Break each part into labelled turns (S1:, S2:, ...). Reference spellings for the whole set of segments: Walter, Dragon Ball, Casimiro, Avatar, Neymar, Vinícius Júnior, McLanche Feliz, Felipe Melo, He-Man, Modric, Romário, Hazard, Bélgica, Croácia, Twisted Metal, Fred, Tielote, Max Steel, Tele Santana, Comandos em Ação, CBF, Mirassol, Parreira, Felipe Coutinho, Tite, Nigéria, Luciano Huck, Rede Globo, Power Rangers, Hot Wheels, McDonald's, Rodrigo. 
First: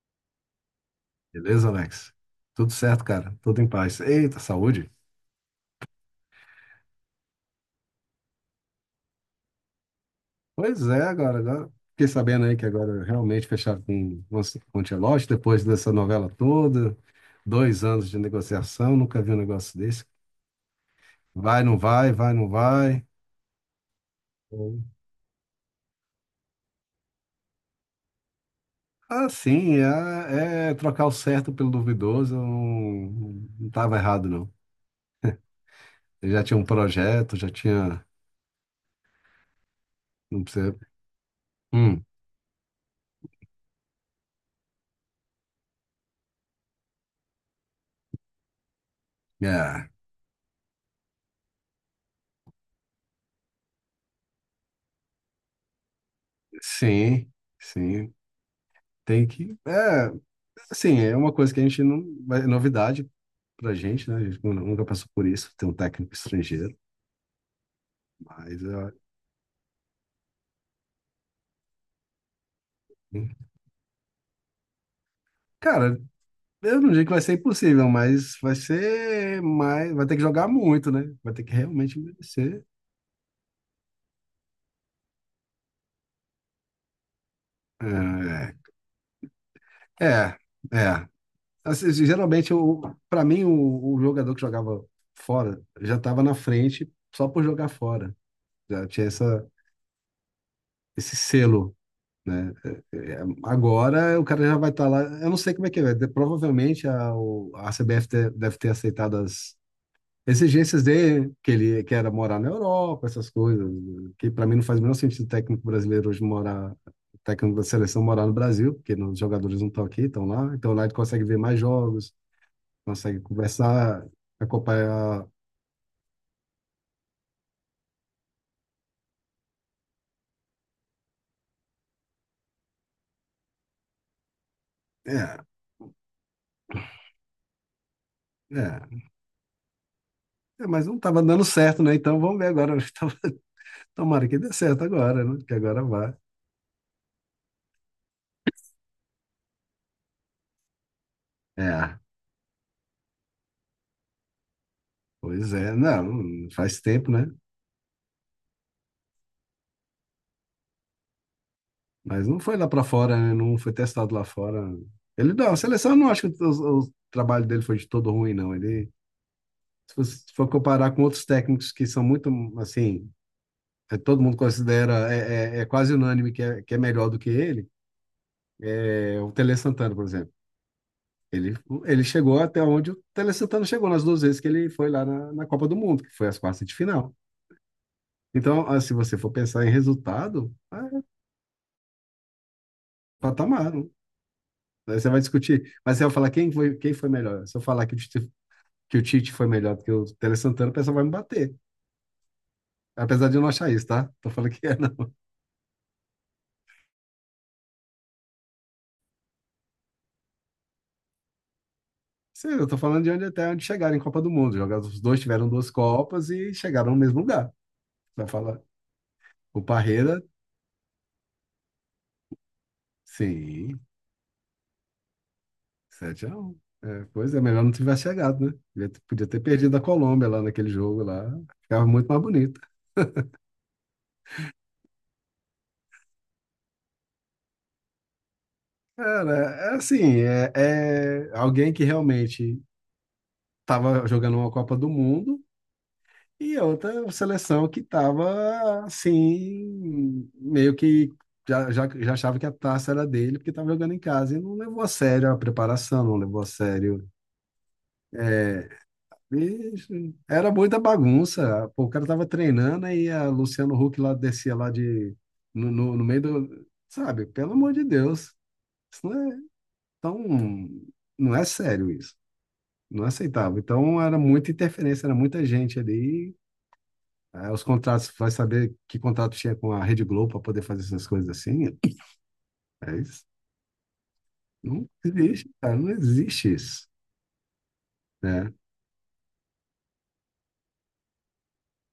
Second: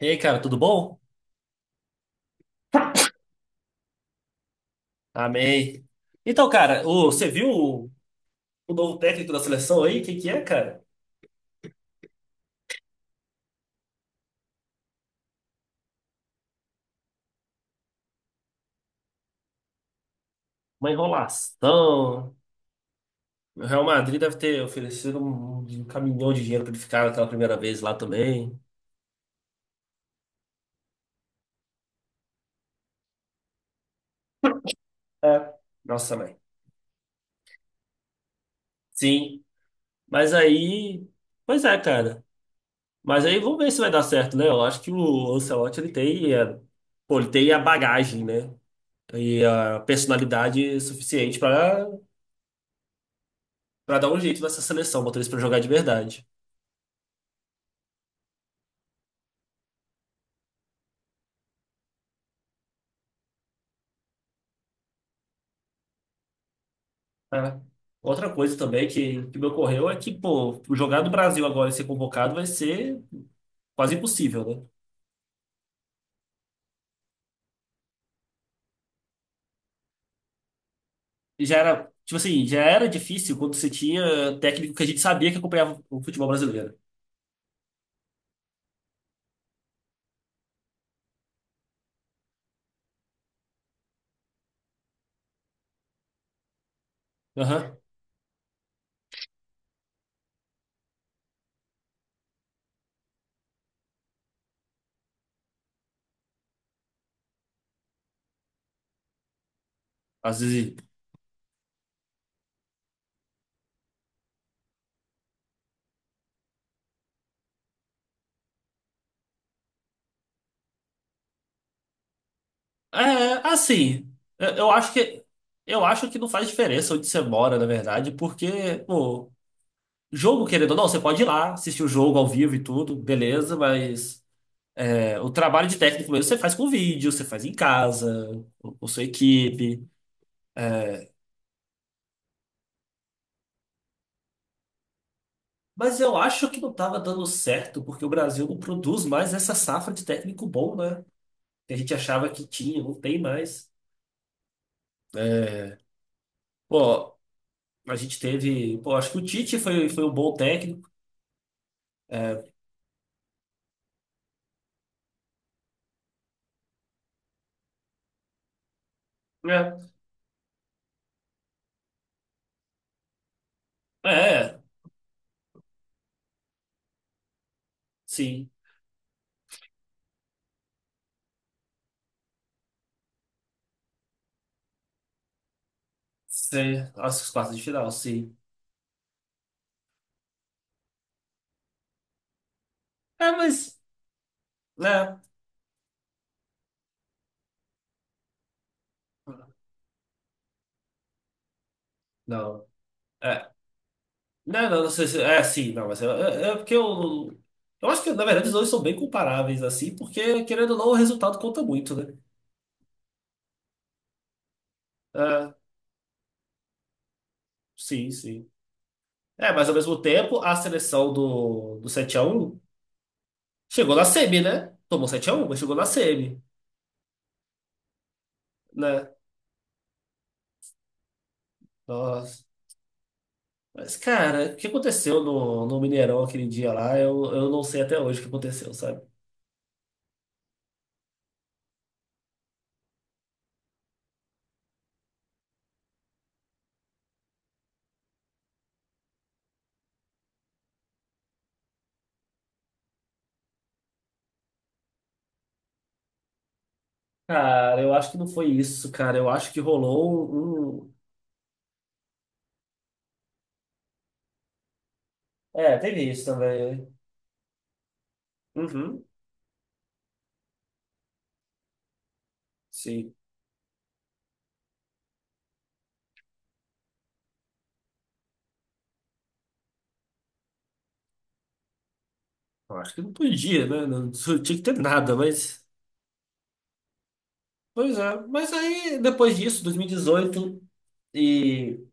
S1: E aí, cara, tudo bom?
S2: Beleza, Alex? Tudo certo, cara. Tudo em paz. Eita, saúde.
S1: Amei. Então, cara, você viu o novo técnico da seleção aí? Quem que é, cara?
S2: Pois é, agora, agora. Fiquei sabendo aí que agora realmente fecharam com o Tielote, depois dessa novela toda, 2 anos de negociação, nunca vi um negócio desse.
S1: Uma
S2: Vai, não vai, vai,
S1: enrolação.
S2: não vai.
S1: O Real Madrid deve ter oferecido um caminhão de dinheiro pra ele ficar aquela primeira vez lá também.
S2: Ah, sim, é trocar o certo pelo duvidoso, eu não, não tava errado, não.
S1: É. Nossa,
S2: Eu
S1: mãe.
S2: já tinha um projeto, já tinha.
S1: Sim. Mas
S2: Não precisa.
S1: aí. Pois é,
S2: Hum,
S1: cara. Mas aí vamos ver se vai dar certo, né? Eu acho que o Ancelotti ele tem, é, pô, ele tem a bagagem, né? E a
S2: é,
S1: personalidade suficiente pra para dar um jeito nessa seleção, botar eles pra jogar de verdade.
S2: sim, sim. Tem que. É, assim, é uma coisa que a gente não. É novidade pra gente, né? A gente nunca passou por isso, ter um técnico estrangeiro.
S1: É. Outra coisa
S2: Mas,
S1: também que me ocorreu é que, pô, jogar do Brasil agora e ser convocado vai ser
S2: hum,
S1: quase impossível, né?
S2: cara, eu não digo que vai ser impossível, mas vai ser mais. Vai ter que jogar muito, né? Vai ter
S1: E
S2: que
S1: já era,
S2: realmente
S1: tipo assim, já
S2: merecer.
S1: era difícil quando você tinha técnico que a gente sabia que acompanhava o futebol brasileiro.
S2: É, é. É. Assim, geralmente, pra mim, o jogador que jogava fora já estava na frente só por jogar
S1: Aham.
S2: fora. Já tinha esse selo, né? É, é. Agora o cara já vai estar lá. Eu não sei como é que é. Provavelmente a CBF deve ter aceitado as
S1: Às vezes.
S2: exigências dele, que ele que era morar na Europa, essas coisas, né? Que para mim não faz o menor sentido o técnico brasileiro hoje morar, o técnico da seleção morar no Brasil, porque os jogadores não estão aqui, estão lá. Então lá ele consegue ver mais jogos, consegue
S1: É,
S2: conversar,
S1: assim, eu eu acho que
S2: acompanhar.
S1: eu acho que não faz diferença onde você mora, na verdade, porque, pô, jogo, querendo ou não, você pode ir lá, assistir o jogo ao vivo e tudo, beleza, mas é, o
S2: É,
S1: trabalho de técnico mesmo você faz com vídeo, você faz em casa, com
S2: é.
S1: sua equipe.
S2: É, mas não estava dando certo, né? Então vamos ver agora. Tomara que dê certo agora, né? Que agora
S1: Mas
S2: vai.
S1: eu acho que não estava dando certo, porque o Brasil não produz mais essa safra de técnico bom, né? Que a gente
S2: É.
S1: achava que tinha, não tem mais.
S2: Pois
S1: É,
S2: é, não, faz tempo,
S1: pô,
S2: né?
S1: a gente teve. Pô, acho que o Tite foi um bom técnico.
S2: Mas não
S1: É,
S2: foi lá pra fora, né? Não foi testado lá fora. Ele não, a seleção eu não acho que o trabalho dele foi de todo ruim, não. Ele,
S1: é,
S2: se você for comparar com outros técnicos que são muito, assim, todo mundo
S1: é,
S2: considera, quase unânime que que é melhor do que ele,
S1: sim.
S2: é o Tele Santana, por exemplo. Ele, ele chegou até onde o Tele Santana chegou nas duas vezes que ele foi lá na Copa do Mundo, que foi as quartas de
S1: Sim.
S2: final.
S1: Nossa, os quartos de final, sim.
S2: Então, se você for pensar em resultado, é
S1: É,
S2: patamar.
S1: mas.
S2: Daí você
S1: Né?
S2: vai discutir. Mas você vai falar quem foi melhor, se eu falar que Tite, que o Tite foi melhor do que o Tele Santana, o pessoal vai me bater.
S1: Não.
S2: Apesar de eu não
S1: É.
S2: achar isso, tá? Tô falando que
S1: Não,
S2: é,
S1: não, não sei
S2: não.
S1: se. É, sim, não, mas é porque eu. Eu acho que, na verdade, os dois são bem comparáveis, assim, porque, querendo ou não, o resultado conta muito, né?
S2: Sim, eu tô falando de onde até onde chegaram em Copa do Mundo. Jogar, os dois tiveram
S1: É,
S2: duas Copas e chegaram no mesmo lugar.
S1: sim,
S2: Vai
S1: sim.
S2: falar,
S1: É,
S2: o
S1: mas ao mesmo
S2: Parreira,
S1: tempo, a seleção do 7-1
S2: sim,
S1: chegou na semi, né? Tomou 7-1, mas chegou na
S2: sete x
S1: semi,
S2: 1. É, pois é, melhor não tivesse chegado, né?
S1: né?
S2: Podia ter perdido a Colômbia lá naquele jogo lá. Ficava muito mais
S1: Nossa.
S2: bonito.
S1: Mas, cara, o que aconteceu no Mineirão aquele dia lá, eu não sei até hoje o que aconteceu, sabe?
S2: Cara, é assim, é alguém que realmente estava jogando uma Copa do Mundo. E outra seleção que estava assim, meio que já achava que a taça era dele, porque estava jogando em casa e não levou a sério a preparação, não levou a sério.
S1: Cara, eu acho que não foi
S2: É,
S1: isso, cara. Eu acho que rolou
S2: era muita
S1: um.
S2: bagunça. Pô, o cara estava treinando e a Luciano Huck lá descia lá de no,
S1: É,
S2: no,
S1: teve
S2: no meio
S1: isso
S2: do,
S1: também, né?
S2: sabe? Pelo amor de Deus, isso
S1: Uhum,
S2: não é tão, não é sério isso. Não
S1: sim.
S2: aceitava. Então era muita interferência, era muita gente ali. É, os contratos, vai saber que contrato tinha com a Rede Globo para poder fazer essas coisas assim?
S1: Eu acho
S2: É
S1: que não
S2: isso,
S1: podia, né? Não tinha que ter
S2: não
S1: nada,
S2: existe,
S1: mas.
S2: cara, não existe isso,
S1: Pois é. Mas
S2: né?
S1: aí, depois disso, 2018 e e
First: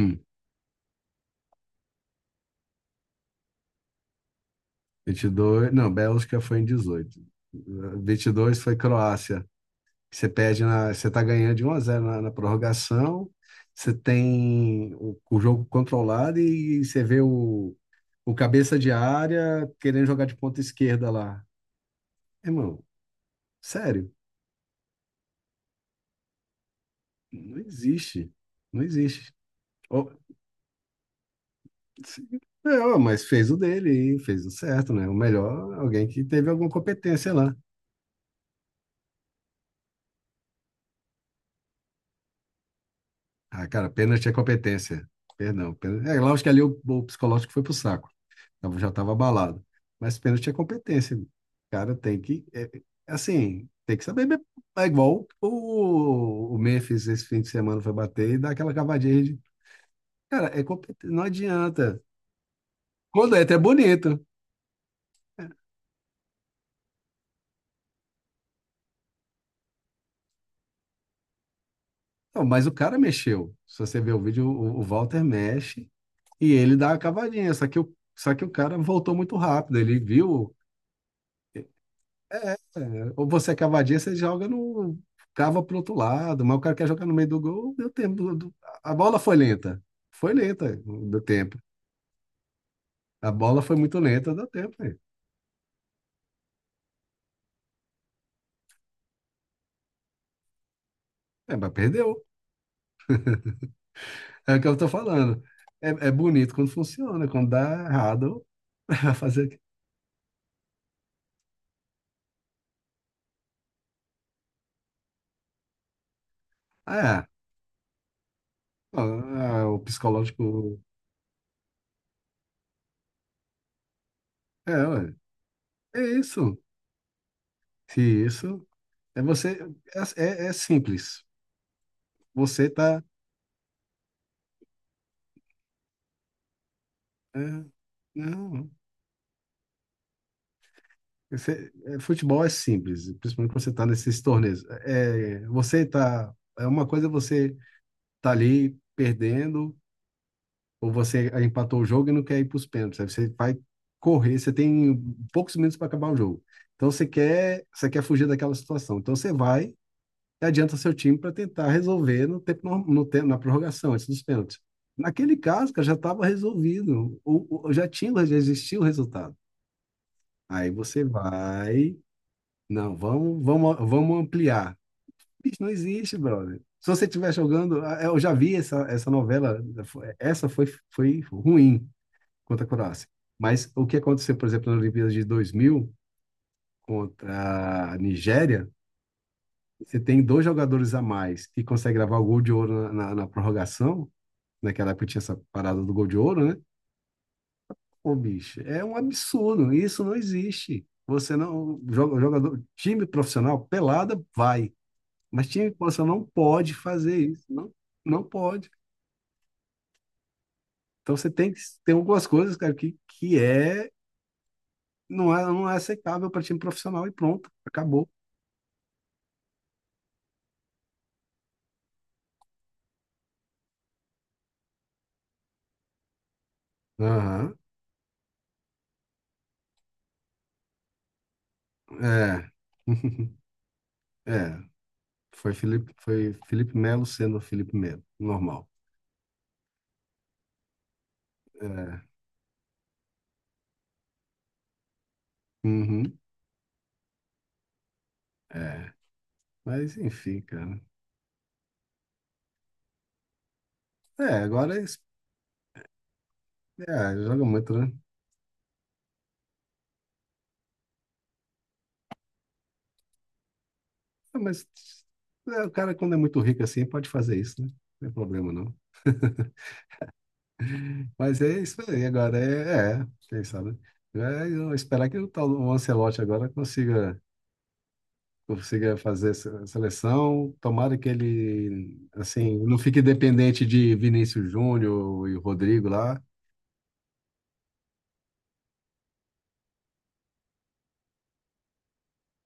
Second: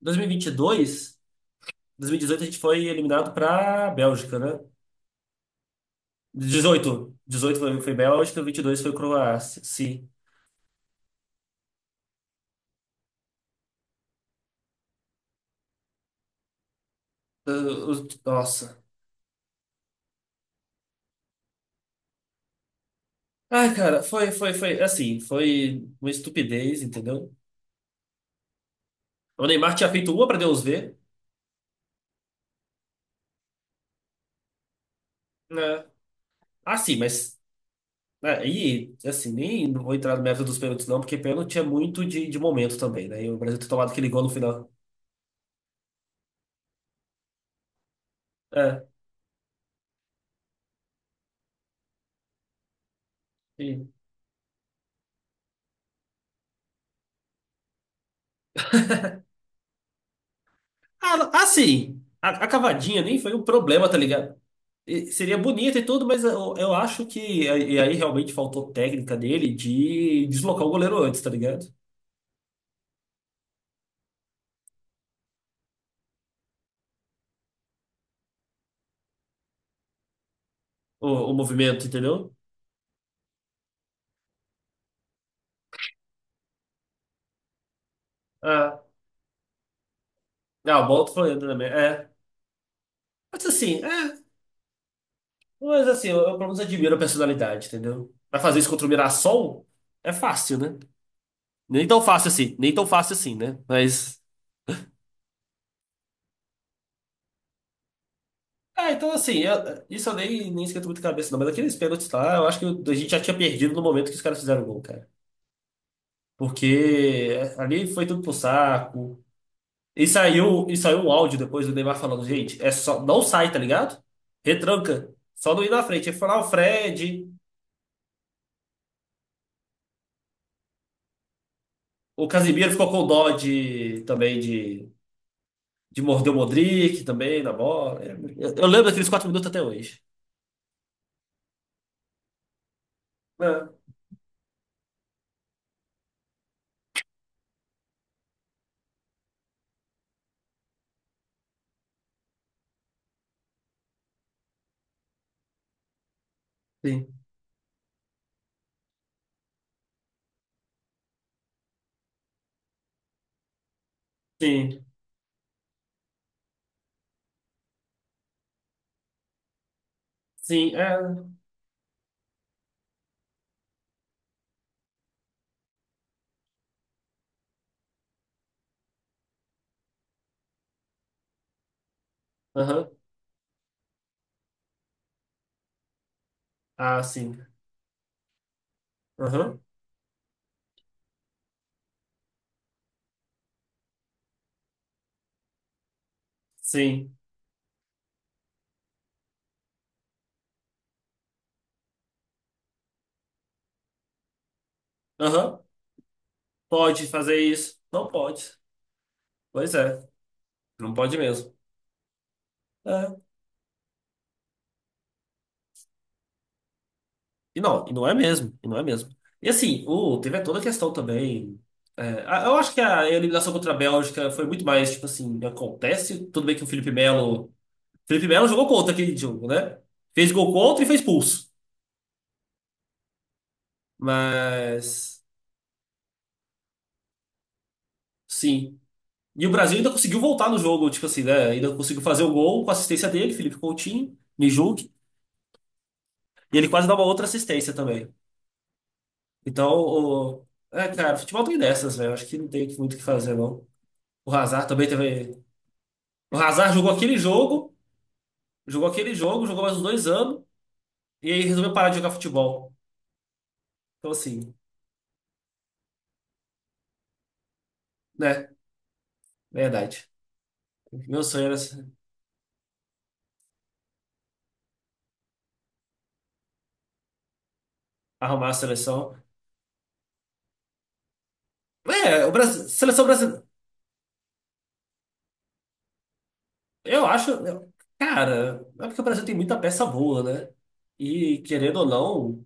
S1: e dois mil e vinte e dois. 2018 a gente foi eliminado para Bélgica, né?
S2: 22 não, Bélgica foi em
S1: 18.
S2: 18.
S1: 18 foi
S2: Vinte e
S1: Bélgica,
S2: dois foi
S1: 22 foi
S2: Croácia.
S1: Croácia. Sim.
S2: Que você perde você tá ganhando de 1 a 0 na prorrogação. Você tem o jogo controlado e você vê o, o cabeça
S1: Nossa.
S2: de área querendo jogar de ponta esquerda lá. Irmão,
S1: Ai, cara,
S2: sério,
S1: assim, foi uma estupidez, entendeu?
S2: não existe. Não existe.
S1: O Neymar tinha feito
S2: Ou,
S1: uma pra Deus ver,
S2: Não, mas fez o dele e fez o certo, né? O melhor,
S1: né?
S2: alguém que teve alguma
S1: Ah, sim,
S2: competência
S1: mas
S2: lá.
S1: aí, assim, nem não vou entrar no mérito dos pênaltis não, porque pênalti é muito de momento também, né? E o Brasil
S2: Ah,
S1: ter tomado
S2: cara,
S1: aquele gol
S2: pênalti
S1: no
S2: é
S1: final.
S2: competência. Perdão. É, lógico que ali o psicológico foi pro saco.
S1: É,
S2: Já estava abalado. Mas pênalti é competência. O cara tem que, é assim,
S1: sim.
S2: tem que saber mesmo. É igual o Memphis esse fim de semana foi bater e dar aquela cavadinha de. Cara, é competência,
S1: Ah,
S2: não adianta.
S1: sim. A cavadinha nem foi
S2: Quando é,
S1: um
S2: é até
S1: problema, tá
S2: bonito.
S1: ligado? E seria bonito e tudo, mas eu acho que. E aí realmente faltou técnica dele de deslocar o goleiro antes, tá ligado?
S2: Não, mas o cara mexeu. Se você ver o vídeo, o Walter mexe. E ele dá a cavadinha, só só que o cara voltou muito rápido. Ele viu.
S1: O movimento, entendeu?
S2: É, ou você é cavadinha, você joga no. Cava pro outro lado, mas o cara quer jogar no meio do gol, deu tempo. do- do-
S1: Ah,
S2: a bola foi lenta. Foi lenta,
S1: ah, o Bolton
S2: deu
S1: foi entrando na
S2: tempo.
S1: minha. É.
S2: A
S1: Mas
S2: bola foi
S1: assim,
S2: muito
S1: é.
S2: lenta, deu tempo aí.
S1: Mas assim, eu pelo menos admiro a personalidade, entendeu? Pra fazer isso contra o Mirassol é fácil, né?
S2: É, mas
S1: Nem tão
S2: perdeu.
S1: fácil assim, nem tão fácil assim, né? Mas.
S2: É o que eu tô falando. É bonito quando funciona, quando dá errado,
S1: Ah, então
S2: vai
S1: assim,
S2: fazer o quê?
S1: isso eu nem esquento muito a cabeça, não. Mas aqueles pênaltis lá, eu acho que a gente já tinha perdido no momento que os caras fizeram o gol, cara.
S2: Ah,
S1: Porque
S2: é.
S1: é, ali foi tudo pro saco.
S2: Ah, o
S1: E saiu, e
S2: psicológico.
S1: saiu um áudio depois do Neymar falando, gente, é só, não sai, tá ligado?
S2: É,
S1: Retranca.
S2: ué,
S1: Só não ir na
S2: é
S1: frente. Ele falou, ah, o
S2: isso.
S1: Fred,
S2: Se isso. É você. É simples.
S1: o Casimiro
S2: Você
S1: ficou
S2: tá.
S1: com dó de, também de morder o Modric também na
S2: É,
S1: bola. É, Eu
S2: não.
S1: lembro daqueles 4 minutos até hoje.
S2: Futebol é simples, principalmente quando
S1: É,
S2: você tá nesses torneios. É, você tá. É uma coisa você tá ali perdendo, ou você empatou o jogo e não quer ir para os pênaltis. Aí você vai correr, você tem poucos minutos para acabar o jogo. Então você
S1: sim,
S2: quer, você quer fugir daquela situação. Então você vai e adianta seu time para tentar resolver no tempo, na prorrogação, antes dos pênaltis.
S1: sim,
S2: Naquele caso, cara, já estava resolvido. Já tinha, já existia o resultado. Aí
S1: sim, é.
S2: você vai. Não, vamos, vamos, vamos ampliar. Bicho, não existe, brother. Se você estiver jogando, eu já vi essa novela, essa foi ruim contra a
S1: Aham.
S2: Croácia. Mas o que aconteceu, por exemplo, na Olimpíada de 2000
S1: Ah, sim.
S2: contra a Nigéria,
S1: Aham.
S2: você tem dois jogadores a mais que consegue gravar o gol de ouro na prorrogação, naquela época tinha essa parada do gol de ouro, né?
S1: Sim.
S2: Ô, bicho, é um absurdo. Isso não existe. Você não. Jogador, time profissional, pelada, vai. Mas
S1: Aham.
S2: time profissional não pode
S1: Pode
S2: fazer
S1: fazer
S2: isso. Não,
S1: isso. Não
S2: não
S1: pode.
S2: pode.
S1: Pois é, não pode
S2: Então você tem
S1: mesmo.
S2: que. Tem algumas coisas, cara, que,
S1: É.
S2: que é. Não é, não é aceitável para time profissional e pronto,
S1: E não
S2: acabou.
S1: é mesmo, e não é mesmo. E assim, teve toda a questão também. Eu acho que a eliminação contra a Bélgica foi muito mais, tipo assim, acontece. Tudo bem que o Felipe Melo.
S2: Aham,
S1: Felipe Melo jogou contra aquele jogo, né? Fez gol contra e fez pulso.
S2: é. É.
S1: Mas.
S2: Foi Felipe Melo sendo Felipe Melo. Normal.
S1: Sim. E o Brasil ainda conseguiu voltar no jogo, tipo assim, né? Ainda conseguiu
S2: É.
S1: fazer o gol com a assistência dele, Felipe Coutinho, me julgue.
S2: Uhum,
S1: E ele quase dá uma outra assistência também.
S2: é.
S1: Então,
S2: Mas enfim, cara.
S1: cara, futebol tem dessas, velho. Acho que não tem muito o que fazer, não.
S2: É,
S1: O Hazard também teve. O Hazard jogou aquele
S2: joga muito,
S1: jogo,
S2: né?
S1: jogou mais uns dois anos, e aí resolveu parar de jogar futebol. Então,
S2: Ah,
S1: assim,
S2: mas o cara, quando é muito rico assim, pode fazer isso, né? Não tem problema,
S1: né?
S2: não.
S1: Verdade. Meu
S2: Mas
S1: sonho era
S2: é isso aí, agora quem sabe? É, eu esperar que o tal o Ancelotti agora consiga,
S1: arrumar a
S2: consiga
S1: seleção.
S2: fazer essa seleção. Tomara que ele,
S1: É, o
S2: assim,
S1: Brasil,
S2: não fique
S1: seleção brasileira.
S2: dependente de Vinícius Júnior e Rodrigo lá.
S1: Eu acho. Cara, é porque o Brasil tem muita peça boa, né? E, querendo ou não,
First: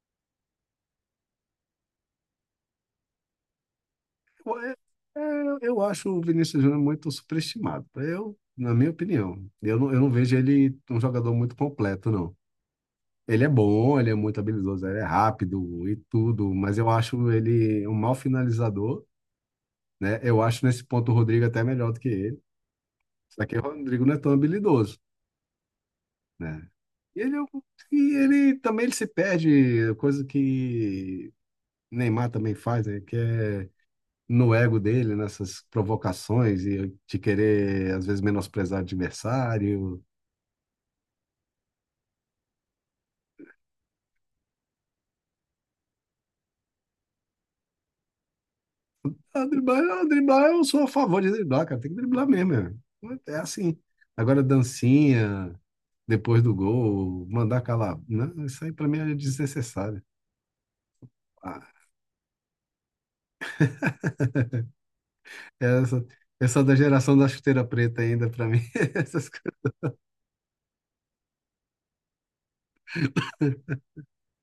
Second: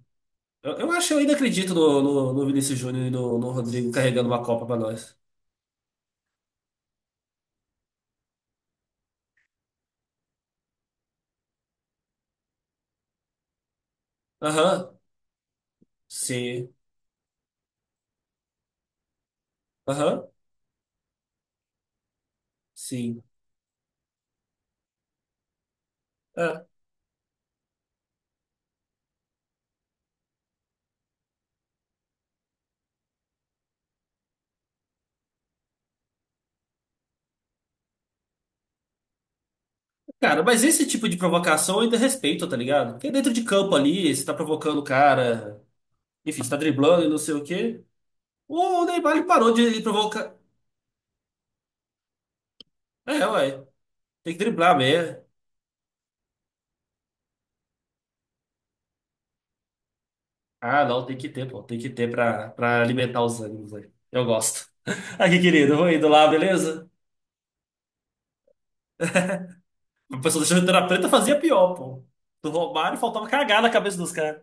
S1: eu acho, eu ainda acredito no Vinícius Júnior e no Rodrigo carregando uma
S2: Eu,
S1: Copa
S2: é,
S1: pra nós.
S2: eu acho o Vinícius Júnior muito superestimado, eu, na minha opinião. Eu não vejo ele um jogador muito completo, não. Ele é bom, ele é muito habilidoso,
S1: Aham,
S2: ele é rápido e tudo,
S1: sim.
S2: mas eu acho ele um mau finalizador, né?
S1: Aham,
S2: Eu acho nesse ponto o Rodrigo até melhor do que ele.
S1: sim.
S2: Só que o Rodrigo não é tão habilidoso, né?
S1: É,
S2: E ele, é um- e ele também ele se perde, coisa que Neymar também faz, né? Que é no ego dele, nessas provocações e de querer, às vezes, menosprezar o adversário.
S1: cara, mas esse tipo de provocação eu ainda respeito, tá ligado? Porque dentro de campo ali, você tá provocando o cara, enfim, você tá driblando e não sei o quê. O Neymar ele
S2: Ah,
S1: parou
S2: driblar,
S1: de
S2: ah,
S1: provocar.
S2: driblar, eu sou a favor de driblar, cara. Tem que driblar mesmo. Meu.
S1: É,
S2: É
S1: ué,
S2: assim.
S1: tem que
S2: Agora,
S1: driblar mesmo.
S2: dancinha, depois do gol, mandar calar. Não, isso aí pra mim é desnecessário.
S1: Ah, não, tem que ter, pô, tem que
S2: Ah,
S1: ter pra alimentar os ânimos aí. Eu gosto. Aqui, querido, eu vou
S2: essa,
S1: indo lá,
S2: essa da
S1: beleza?
S2: geração da chuteira preta ainda, pra mim, essas coisas.
S1: A pessoa da chuteira preta fazia pior, pô. Do Romário faltava cagar na cabeça dos caras.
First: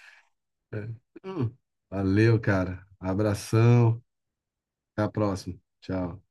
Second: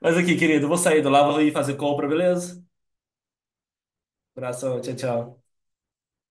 S1: Mas aqui, querido, eu vou saindo lá, vou ir
S2: Hum.
S1: fazer compra,
S2: Valeu,
S1: beleza?
S2: cara. Abração.
S1: Abração, tchau,
S2: Até a
S1: tchau.
S2: próxima. Tchau.